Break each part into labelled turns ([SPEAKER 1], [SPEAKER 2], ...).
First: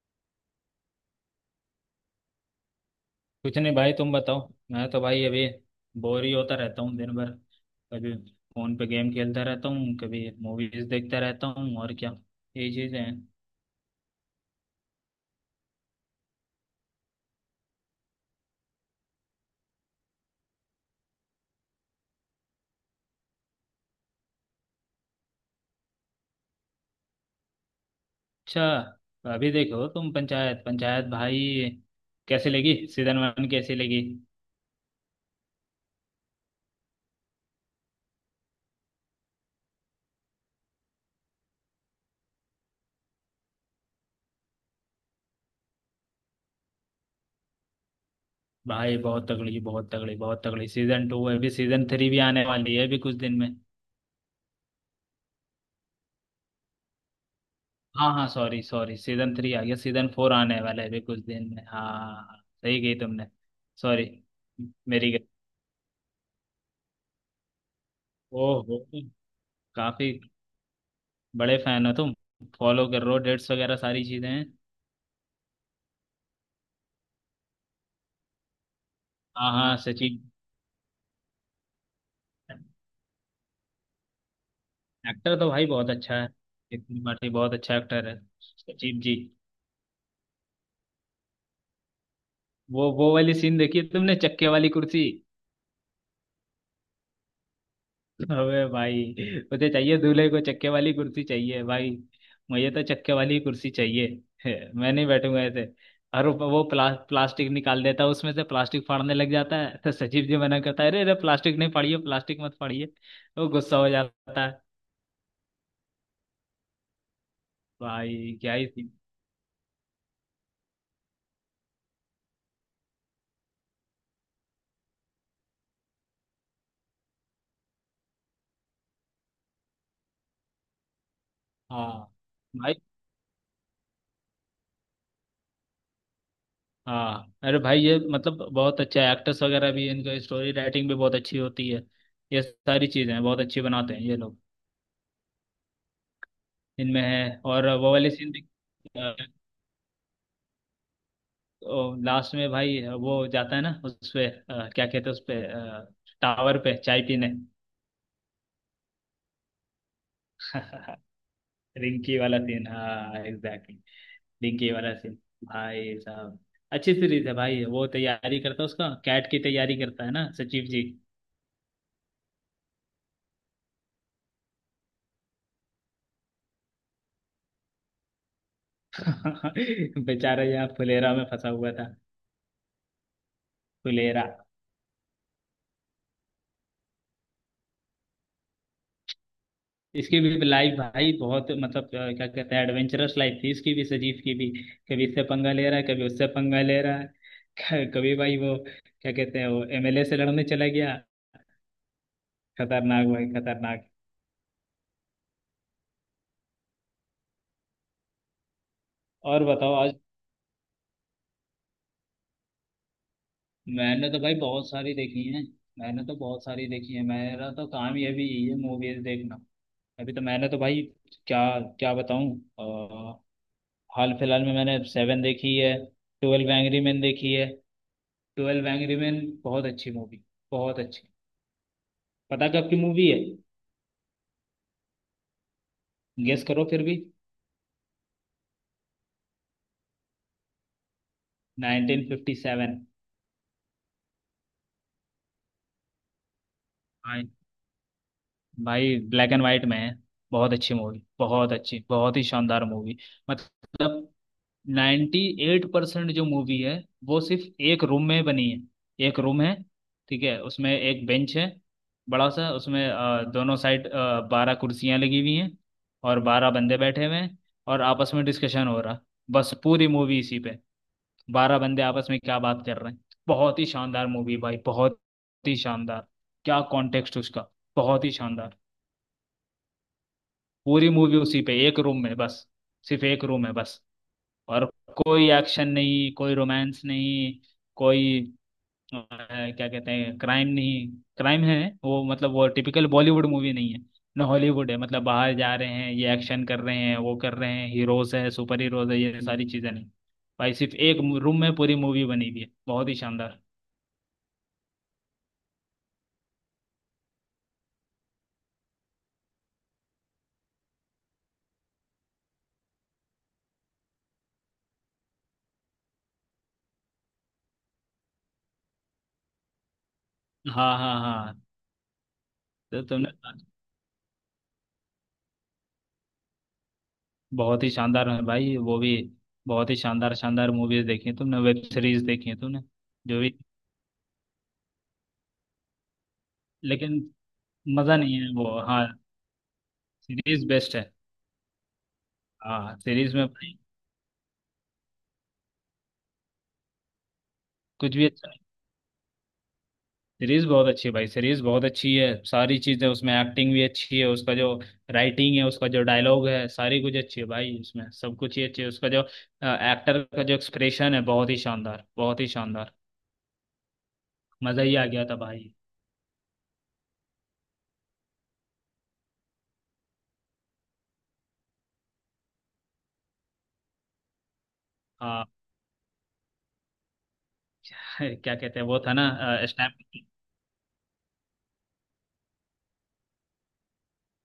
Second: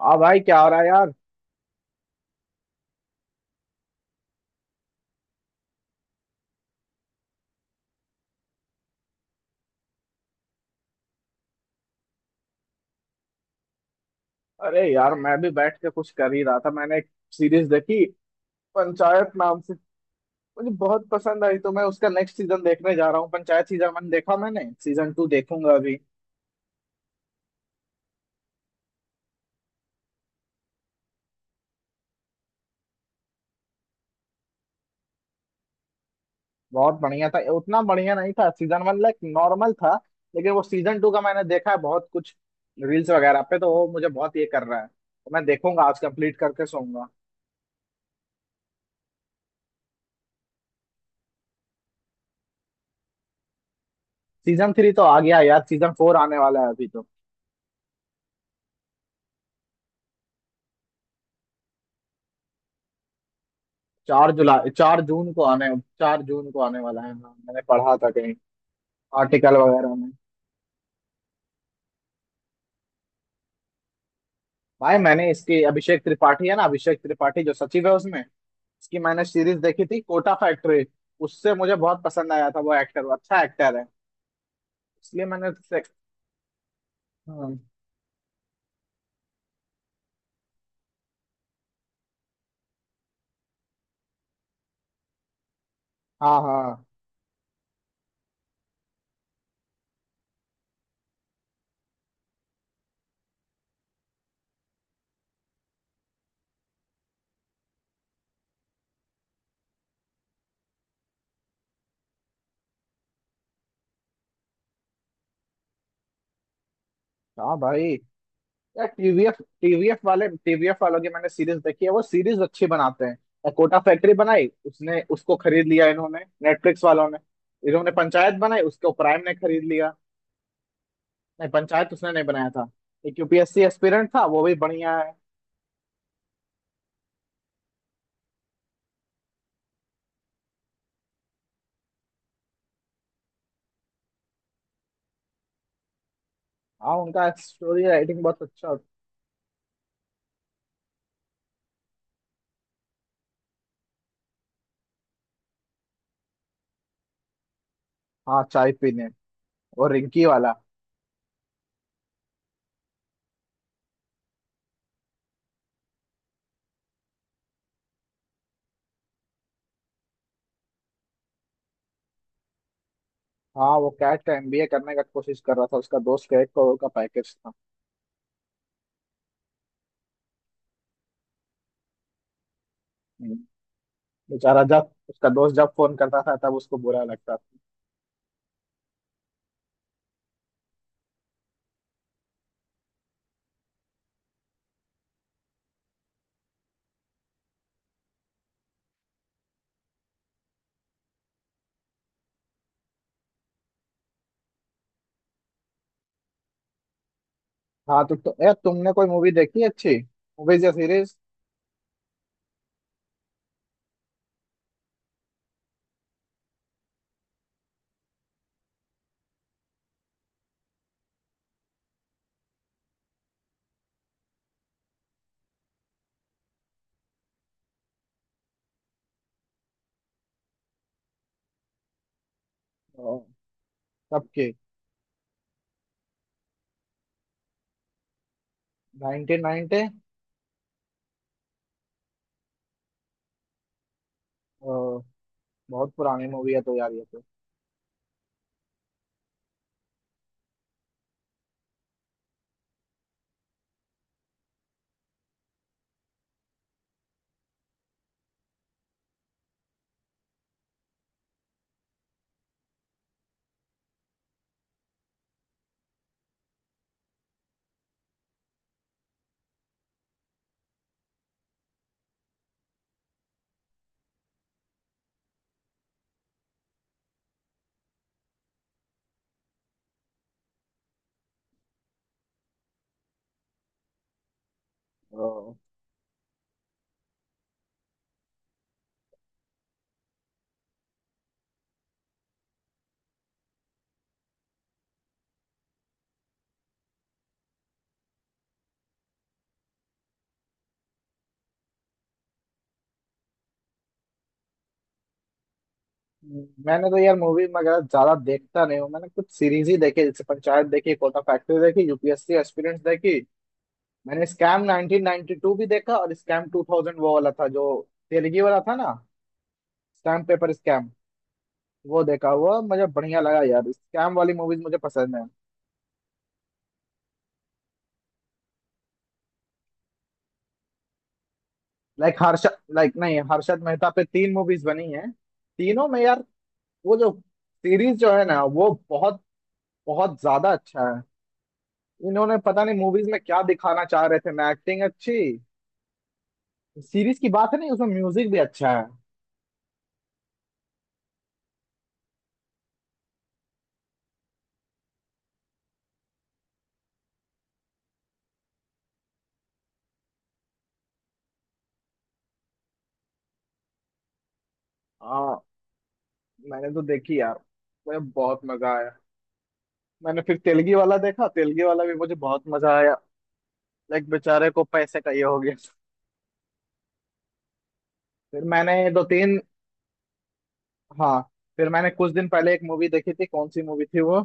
[SPEAKER 1] हाँ भाई, क्या हो रहा है यार।
[SPEAKER 2] कुछ नहीं भाई, तुम बताओ। मैं तो भाई अभी बोर ही होता रहता हूँ दिन भर। कभी फोन पे गेम खेलता रहता हूँ, कभी मूवीज देखता रहता हूँ और क्या, यही चीजें हैं।
[SPEAKER 1] अरे यार, मैं भी बैठ के कुछ कर ही रहा था। मैंने एक सीरीज देखी पंचायत नाम से। मुझे बहुत पसंद आई तो मैं उसका नेक्स्ट सीजन देखने जा रहा हूँ। पंचायत सीजन वन देखा मैंने, सीजन टू देखूंगा अभी।
[SPEAKER 2] अच्छा। अभी देखो तुम, पंचायत पंचायत भाई, कैसी लगी सीजन वन, कैसी लगी?
[SPEAKER 1] बहुत बढ़िया था, उतना बढ़िया नहीं था सीजन वन, लाइक नॉर्मल था। लेकिन वो सीजन टू का मैंने देखा है बहुत कुछ, रील्स वगैरह पे, तो वो मुझे बहुत ये कर रहा है, तो मैं देखूंगा आज कंप्लीट करके सोऊंगा।
[SPEAKER 2] भाई बहुत तगड़ी, बहुत तगड़ी, बहुत तगड़ी सीजन टू है। अभी सीजन थ्री भी आने वाली है अभी कुछ दिन में।
[SPEAKER 1] सीजन थ्री तो आ गया है यार, सीजन फोर आने वाला है अभी तो।
[SPEAKER 2] हाँ हाँ, सॉरी सॉरी, सीजन थ्री आ गया, सीजन फोर आने वाला है अभी कुछ दिन में। हाँ, सही कही तुमने। सॉरी,
[SPEAKER 1] चार जुलाई चार
[SPEAKER 2] मेरी गलती।
[SPEAKER 1] जून को आने 4 जून को आने वाला है, हाँ। मैंने पढ़ा था कहीं
[SPEAKER 2] ओहो।
[SPEAKER 1] आर्टिकल वगैरह में।
[SPEAKER 2] काफी बड़े फैन हो तुम, फॉलो कर रहे हो डेट्स वगैरह, सारी चीजें हैं।
[SPEAKER 1] भाई, मैंने इसकी अभिषेक त्रिपाठी है ना, अभिषेक त्रिपाठी जो सचिव है उसमें, इसकी मैंने
[SPEAKER 2] हाँ
[SPEAKER 1] सीरीज
[SPEAKER 2] हाँ,
[SPEAKER 1] देखी थी
[SPEAKER 2] सचिन।
[SPEAKER 1] कोटा फैक्ट्री। उससे मुझे बहुत पसंद आया था वो एक्टर, वो अच्छा एक्टर है। इसलिए
[SPEAKER 2] एक्टर
[SPEAKER 1] मैंने
[SPEAKER 2] तो भाई
[SPEAKER 1] उससे-
[SPEAKER 2] बहुत अच्छा है। नितिन पाठी बहुत
[SPEAKER 1] हाँ,
[SPEAKER 2] अच्छा एक्टर है। सचिन जी। वो वाली सीन देखी है तुमने, चक्के वाली कुर्सी?
[SPEAKER 1] हाँ, हाँ,
[SPEAKER 2] अबे भाई, मुझे चाहिए, दूल्हे को चक्के वाली कुर्सी चाहिए भाई। मुझे तो चक्के वाली कुर्सी चाहिए। मैं नहीं बैठूंगा ऐसे। और वो प्लास्टिक निकाल देता है, उसमें से प्लास्टिक फाड़ने लग जाता है, तो सचिव जी मना करता है, अरे अरे, प्लास्टिक नहीं फाड़िए, प्लास्टिक मत फाड़िए। वो गुस्सा हो जाता है।
[SPEAKER 1] हाँ भाई।
[SPEAKER 2] भाई क्या ही
[SPEAKER 1] यार,
[SPEAKER 2] थी।
[SPEAKER 1] टीवीएफ टीवीएफ वाले टीवीएफ वालों की मैंने सीरीज देखी है। वो सीरीज अच्छी बनाते हैं यार, कोटा फैक्ट्री बनाई उसने, उसको खरीद लिया इन्होंने, नेटफ्लिक्स वालों ने। इन्होंने पंचायत बनाई, उसको प्राइम ने खरीद लिया। नहीं,
[SPEAKER 2] हाँ
[SPEAKER 1] पंचायत उसने नहीं बनाया था।
[SPEAKER 2] भाई।
[SPEAKER 1] एक यूपीएससी एस्पिरेंट था, वो भी बढ़िया है।
[SPEAKER 2] हाँ, अरे भाई, ये मतलब बहुत अच्छा है, एक्टर्स वगैरह भी, इनका स्टोरी राइटिंग भी बहुत अच्छी होती है। ये सारी चीज़ें हैं, बहुत अच्छी बनाते हैं ये लोग।
[SPEAKER 1] हाँ,
[SPEAKER 2] इनमें है
[SPEAKER 1] उनका
[SPEAKER 2] और
[SPEAKER 1] स्टोरी
[SPEAKER 2] वो वाली
[SPEAKER 1] राइटिंग
[SPEAKER 2] सीन
[SPEAKER 1] बहुत
[SPEAKER 2] भी।
[SPEAKER 1] अच्छा होता-
[SPEAKER 2] लास्ट में भाई वो जाता है ना उस पे, क्या कहते हैं, उस पे टावर पे चाय पीने।
[SPEAKER 1] हाँ, चाय पीने और रिंकी वाला।
[SPEAKER 2] रिंकी वाला सीन, हाँ, एग्जैक्टली, रिंकी वाला सीन। भाई साहब, अच्छी सीरीज है भाई। वो तैयारी करता है, उसका कैट की तैयारी करता है ना सचिव जी।
[SPEAKER 1] हाँ, वो कैट का एमबीए करने का कोशिश कर रहा था, उसका दोस्त का 1 करोड़ का पैकेज था।
[SPEAKER 2] बेचारा यहाँ फुलेरा में फंसा हुआ था।
[SPEAKER 1] हम्म,
[SPEAKER 2] फुलेरा।
[SPEAKER 1] बेचारा, जब उसका दोस्त जब फोन करता था तब उसको बुरा लगता था।
[SPEAKER 2] इसकी भी लाइफ भाई बहुत मतलब क्या कहते हैं, एडवेंचरस लाइफ थी इसकी भी, सजीव की भी। कभी इससे पंगा ले रहा है, कभी उससे पंगा ले रहा है। कभी भाई वो क्या कहते हैं, वो एमएलए से लड़ने चला गया। खतरनाक भाई, खतरनाक।
[SPEAKER 1] हाँ, तो यार, तुमने कोई मूवी
[SPEAKER 2] और
[SPEAKER 1] देखी है
[SPEAKER 2] बताओ आज।
[SPEAKER 1] अच्छी? मूवीज या सीरीज?
[SPEAKER 2] मैंने तो भाई बहुत सारी देखी है। मैंने तो बहुत सारी देखी है, मेरा तो काम ही अभी यही है, मूवीज देखना। अभी तो मैंने तो भाई, क्या, क्या बताऊं। हाल फिलहाल में मैंने सेवन देखी है, ट्वेल्व एंग्री मैन देखी है। ट्वेल्व एंग्री मैन बहुत अच्छी मूवी, बहुत अच्छी। पता कब की मूवी है?
[SPEAKER 1] कब की?
[SPEAKER 2] गेस करो फिर भी।
[SPEAKER 1] 1990।
[SPEAKER 2] 1957।
[SPEAKER 1] बहुत पुरानी मूवी है तो यार ये।
[SPEAKER 2] भाई भाई, ब्लैक एंड वाइट में है। बहुत अच्छी मूवी, बहुत अच्छी, बहुत ही शानदार मूवी। मतलब नाइन्टी एट परसेंट जो मूवी है वो सिर्फ एक रूम में बनी है। एक रूम है, ठीक है, उसमें एक बेंच है, बड़ा सा, उसमें दोनों साइड बारह कुर्सियां लगी हुई हैं, और बारह बंदे बैठे हुए हैं, और आपस में डिस्कशन हो रहा। बस पूरी मूवी इसी पे, बारह बंदे आपस में क्या बात कर रहे हैं। बहुत ही शानदार मूवी भाई, बहुत ही शानदार। क्या कॉन्टेक्स्ट उसका। बहुत ही शानदार। पूरी मूवी उसी पे, एक रूम में बस, सिर्फ एक रूम है बस। और कोई
[SPEAKER 1] तो
[SPEAKER 2] एक्शन नहीं, कोई रोमांस नहीं, कोई अ, क्या कहते हैं, क्राइम नहीं, क्राइम है, वो मतलब वो टिपिकल बॉलीवुड मूवी नहीं है, ना हॉलीवुड है, मतलब बाहर जा रहे हैं ये, एक्शन कर रहे हैं वो, कर रहे हैं हीरोज है, सुपर हीरोज है, ये सारी चीजें नहीं। भाई सिर्फ एक रूम में पूरी मूवी बनी हुई है, बहुत ही शानदार।
[SPEAKER 1] मैंने तो यार मूवी वगैरह ज्यादा देखता नहीं हूँ। मैंने कुछ सीरीज ही देखी, जैसे पंचायत देखी, कोटा फैक्ट्री देखी, यूपीएससी एस्पिरेंट्स देखी। मैंने स्कैम 1992 भी देखा और स्कैम 2000, वो वाला था जो तेलगी वाला था ना, स्टैम्प पेपर
[SPEAKER 2] हाँ
[SPEAKER 1] स्कैम।
[SPEAKER 2] हाँ हाँ।
[SPEAKER 1] वो देखा हुआ,
[SPEAKER 2] तो
[SPEAKER 1] मुझे
[SPEAKER 2] तुमने
[SPEAKER 1] बढ़िया लगा यार, स्कैम वाली मूवीज मुझे पसंद है।
[SPEAKER 2] बहुत ही शानदार है भाई वो भी, बहुत ही शानदार शानदार मूवीज देखी हैं तुमने, वेब सीरीज
[SPEAKER 1] लाइक
[SPEAKER 2] देखी है
[SPEAKER 1] हर्ष
[SPEAKER 2] तुमने
[SPEAKER 1] लाइक नहीं,
[SPEAKER 2] जो भी।
[SPEAKER 1] हर्षद मेहता पे तीन मूवीज बनी है। तीनों में यार वो
[SPEAKER 2] लेकिन
[SPEAKER 1] जो सीरीज
[SPEAKER 2] मजा
[SPEAKER 1] जो
[SPEAKER 2] नहीं
[SPEAKER 1] है
[SPEAKER 2] है
[SPEAKER 1] ना
[SPEAKER 2] वो,
[SPEAKER 1] वो
[SPEAKER 2] हाँ,
[SPEAKER 1] बहुत बहुत
[SPEAKER 2] सीरीज
[SPEAKER 1] ज्यादा
[SPEAKER 2] बेस्ट है।
[SPEAKER 1] अच्छा है। इन्होंने पता नहीं
[SPEAKER 2] हाँ,
[SPEAKER 1] मूवीज
[SPEAKER 2] सीरीज
[SPEAKER 1] में
[SPEAKER 2] में
[SPEAKER 1] क्या
[SPEAKER 2] भाई
[SPEAKER 1] दिखाना चाह रहे थे ना, एक्टिंग अच्छी। सीरीज की बात है नहीं, उसमें
[SPEAKER 2] कुछ भी
[SPEAKER 1] म्यूजिक
[SPEAKER 2] अच्छा।
[SPEAKER 1] भी अच्छा है।
[SPEAKER 2] सीरीज बहुत अच्छी है भाई, सीरीज बहुत अच्छी है, सारी चीजें उसमें, एक्टिंग भी अच्छी है, उसका जो राइटिंग है, उसका जो डायलॉग है, सारी कुछ अच्छी है भाई, उसमें सब कुछ ही अच्छी है, उसका जो एक्टर का जो एक्सप्रेशन है, बहुत ही शानदार, बहुत ही शानदार। मजा ही आ गया था
[SPEAKER 1] हाँ,
[SPEAKER 2] भाई।
[SPEAKER 1] मैंने तो देखी यार, मुझे बहुत मजा आया। मैंने फिर तेलगी वाला देखा, तेलगी वाला भी मुझे बहुत मजा आया। लाइक बेचारे को पैसे का ये
[SPEAKER 2] हाँ।
[SPEAKER 1] हो गया।
[SPEAKER 2] क्या
[SPEAKER 1] फिर
[SPEAKER 2] कहते हैं
[SPEAKER 1] मैंने
[SPEAKER 2] वो था
[SPEAKER 1] दो
[SPEAKER 2] ना,
[SPEAKER 1] तीन।
[SPEAKER 2] स्नैप।
[SPEAKER 1] हाँ, फिर मैंने कुछ दिन पहले एक मूवी देखी थी, कौन सी मूवी थी वो,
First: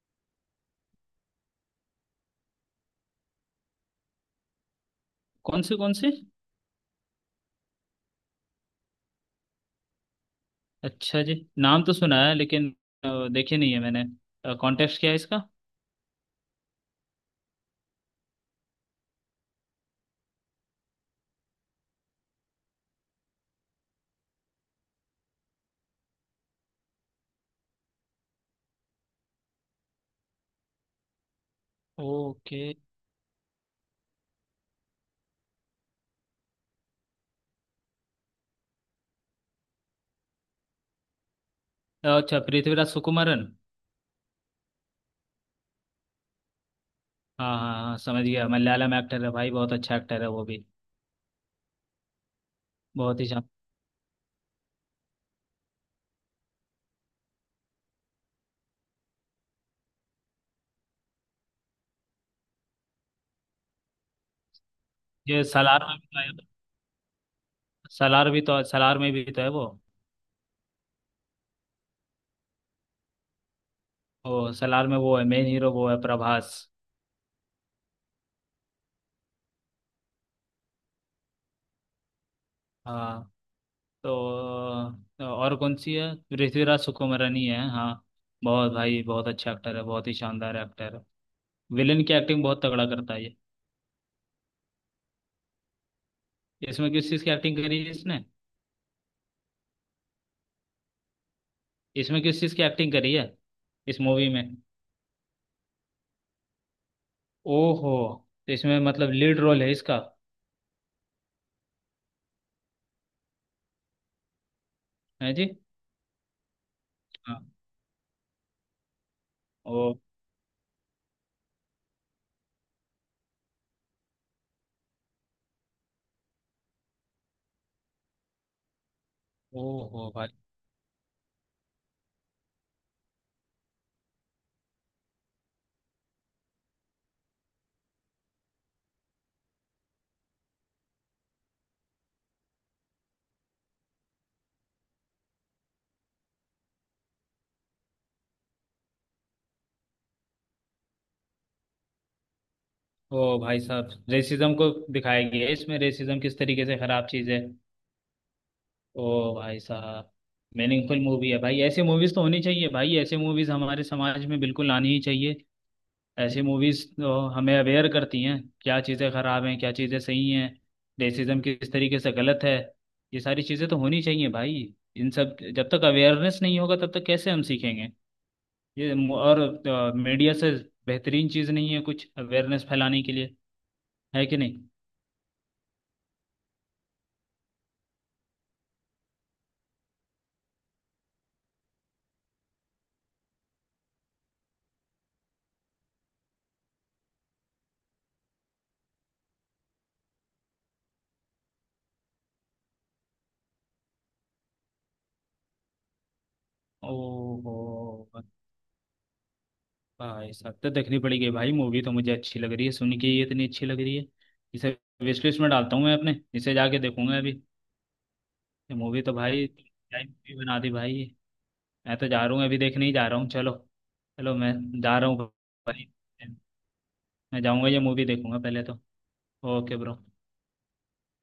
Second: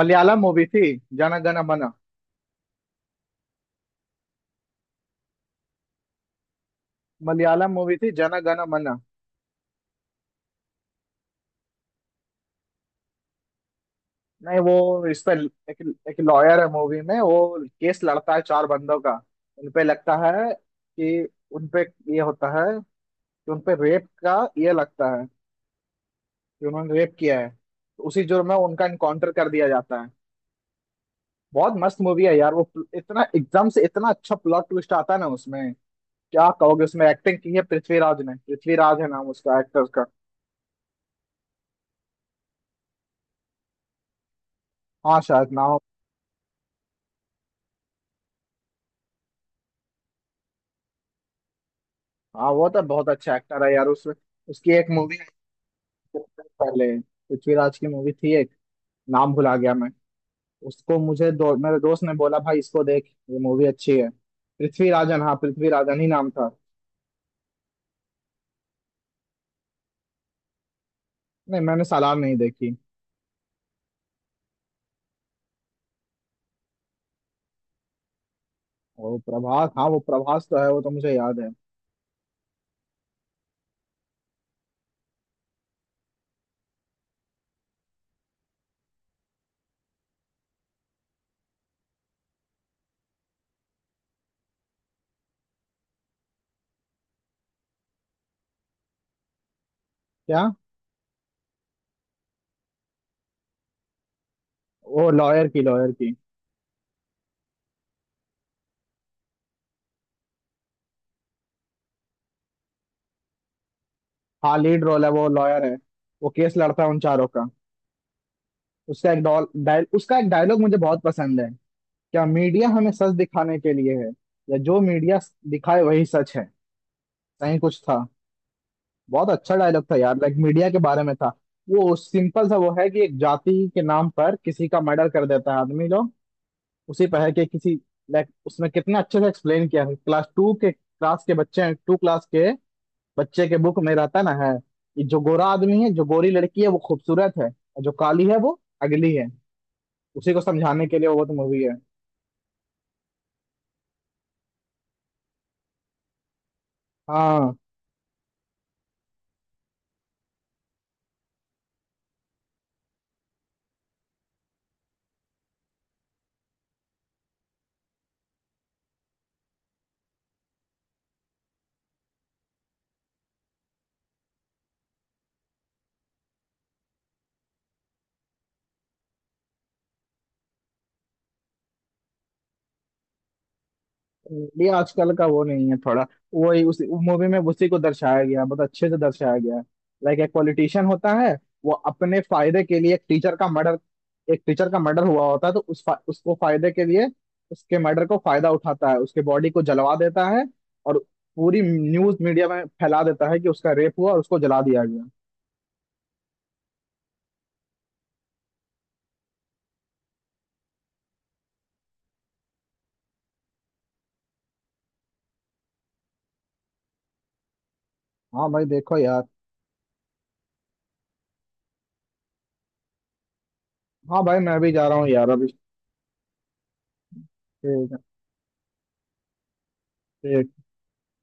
[SPEAKER 1] मलयालम मूवी थी जन गण मन।
[SPEAKER 2] कौन से, कौन से?
[SPEAKER 1] मलयालम मूवी थी जन गण मन।
[SPEAKER 2] अच्छा जी, नाम तो सुना है, लेकिन देखे नहीं है मैंने।
[SPEAKER 1] नहीं,
[SPEAKER 2] कॉन्टेक्स्ट
[SPEAKER 1] वो
[SPEAKER 2] क्या है
[SPEAKER 1] इस पे
[SPEAKER 2] इसका?
[SPEAKER 1] एक लॉयर है मूवी में, वो केस लड़ता है चार बंदों का। उनपे लगता है कि उनपे ये होता है कि उनपे रेप का ये लगता है, कि उन्होंने रेप किया है। तो उसी जुर्म में उनका इनकाउंटर कर दिया जाता है। बहुत मस्त मूवी है यार, वो
[SPEAKER 2] ओके।
[SPEAKER 1] प्ल- इतना एकदम से इतना अच्छा प्लॉट ट्विस्ट आता है ना उसमें। क्या कहोगे, उसमें एक्टिंग की है पृथ्वीराज ने, पृथ्वीराज है नाम उसका एक्टर का।
[SPEAKER 2] अच्छा, पृथ्वीराज सुकुमारन।
[SPEAKER 1] हाँ, शायद नाम।
[SPEAKER 2] हाँ हाँ हाँ, समझ गया, मलयालम एक्टर है भाई, बहुत अच्छा एक्टर है वो भी।
[SPEAKER 1] हाँ, वो तो बहुत
[SPEAKER 2] बहुत ही
[SPEAKER 1] अच्छा
[SPEAKER 2] शान।
[SPEAKER 1] एक्टर है यार उसमें। उसकी एक मूवी, पहले पृथ्वीराज की मूवी थी एक, नाम भुला गया मैं। उसको मेरे दोस्त ने बोला, भाई इसको देख, ये मूवी अच्छी है। पृथ्वीराजन, हाँ
[SPEAKER 2] ये सलार में
[SPEAKER 1] पृथ्वीराजन
[SPEAKER 2] भी
[SPEAKER 1] ही
[SPEAKER 2] तो है,
[SPEAKER 1] नाम था।
[SPEAKER 2] सलार भी तो, सलार में भी तो है वो।
[SPEAKER 1] नहीं, मैंने सालार नहीं देखी।
[SPEAKER 2] वो सलार में वो है मेन हीरो, वो है प्रभास।
[SPEAKER 1] वो प्रभास, हाँ वो प्रभास तो है, वो तो मुझे याद है।
[SPEAKER 2] हाँ, तो तो और कौन सी है, पृथ्वीराज सुकुमारनी है, हाँ। बहुत भाई, बहुत अच्छा एक्टर है, बहुत ही शानदार एक्टर है, विलन की एक्टिंग बहुत तगड़ा करता है ये। इसमें किस चीज़ की एक्टिंग करी है इसने?
[SPEAKER 1] क्या?
[SPEAKER 2] इसमें किस चीज़ की एक्टिंग करी है, इस मूवी में?
[SPEAKER 1] वो लॉयर की, लॉयर की।
[SPEAKER 2] ओहो। तो इसमें मतलब लीड रोल है इसका?
[SPEAKER 1] हाँ, लीड रोल है, वो
[SPEAKER 2] है जी।
[SPEAKER 1] लॉयर है। वो केस लड़ता है उन चारों
[SPEAKER 2] हाँ।
[SPEAKER 1] का। उसका एक डॉल डायल उसका एक डायलॉग मुझे बहुत पसंद है। क्या मीडिया हमें सच दिखाने के लिए है, या जो मीडिया दिखाए वही सच है? सही कुछ था, बहुत अच्छा डायलॉग था
[SPEAKER 2] ओहो
[SPEAKER 1] यार,
[SPEAKER 2] भाई।
[SPEAKER 1] लाइक मीडिया के बारे में था। वो सिंपल सा वो है कि एक जाति के नाम पर किसी का मर्डर कर देता है आदमी लोग, उसी पर है कि किसी, लाइक उसमें कितना अच्छे से एक्सप्लेन किया है। क्लास टू के क्लास के बच्चे हैं, टू क्लास के बच्चे के बुक में रहता ना है, ये जो गोरा आदमी है, जो गोरी लड़की है वो खूबसूरत है और जो काली है वो अगली है। उसी को समझाने के लिए वो तो मूवी है।
[SPEAKER 2] ओ भाई साहब, रेसिज्म को दिखाया गया है इसमें, रेसिज्म किस तरीके से खराब चीज है।
[SPEAKER 1] हाँ,
[SPEAKER 2] ओ भाई साहब। मीनिंगफुल मूवी है भाई, ऐसे मूवीज तो होनी चाहिए भाई, ऐसे मूवीज हमारे समाज में बिल्कुल आनी ही चाहिए। ऐसे मूवीज तो हमें अवेयर करती हैं, क्या चीजें खराब हैं, क्या चीजें सही हैं, रेसिज्म किस तरीके से गलत है। ये सारी चीजें तो होनी चाहिए भाई, इन सब जब तक अवेयरनेस नहीं होगा तब तक कैसे हम सीखेंगे। और मीडिया से बेहतरीन चीज नहीं है कुछ अवेयरनेस फैलाने के लिए, है कि नहीं?
[SPEAKER 1] ये आजकल का वो नहीं है थोड़ा, वही उस मूवी में उसी को दर्शाया गया, बहुत अच्छे से दर्शाया गया है। लाइक एक पॉलिटिशियन होता है, वो अपने फायदे के लिए एक टीचर का मर्डर हुआ होता है तो उसको फायदे के लिए उसके मर्डर को फायदा उठाता है, उसके बॉडी को जलवा देता है। और पूरी न्यूज मीडिया में फैला देता है कि उसका रेप हुआ और उसको जला दिया गया।
[SPEAKER 2] ओहो भाई साहब, तो देखनी पड़ेगी भाई मूवी तो, मुझे अच्छी लग रही है सुन के ही, इतनी अच्छी लग रही है, इसे विश लिस्ट में डालता हूँ मैं अपने, इसे जाके देखूंगा अभी।
[SPEAKER 1] हाँ भाई,
[SPEAKER 2] ये
[SPEAKER 1] देखो
[SPEAKER 2] मूवी तो
[SPEAKER 1] यार।
[SPEAKER 2] भाई, क्या मूवी बना दी भाई ये। मैं तो जा रहा हूँ, अभी देखने ही जा रहा हूँ। चलो,
[SPEAKER 1] हाँ
[SPEAKER 2] चलो
[SPEAKER 1] भाई,
[SPEAKER 2] मैं
[SPEAKER 1] मैं भी जा रहा
[SPEAKER 2] जा
[SPEAKER 1] हूँ
[SPEAKER 2] रहा हूँ
[SPEAKER 1] यार अभी।
[SPEAKER 2] भाई, मैं जाऊँगा ये
[SPEAKER 1] ठीक है,
[SPEAKER 2] मूवी देखूंगा पहले तो। Okay bro.
[SPEAKER 1] ठीक।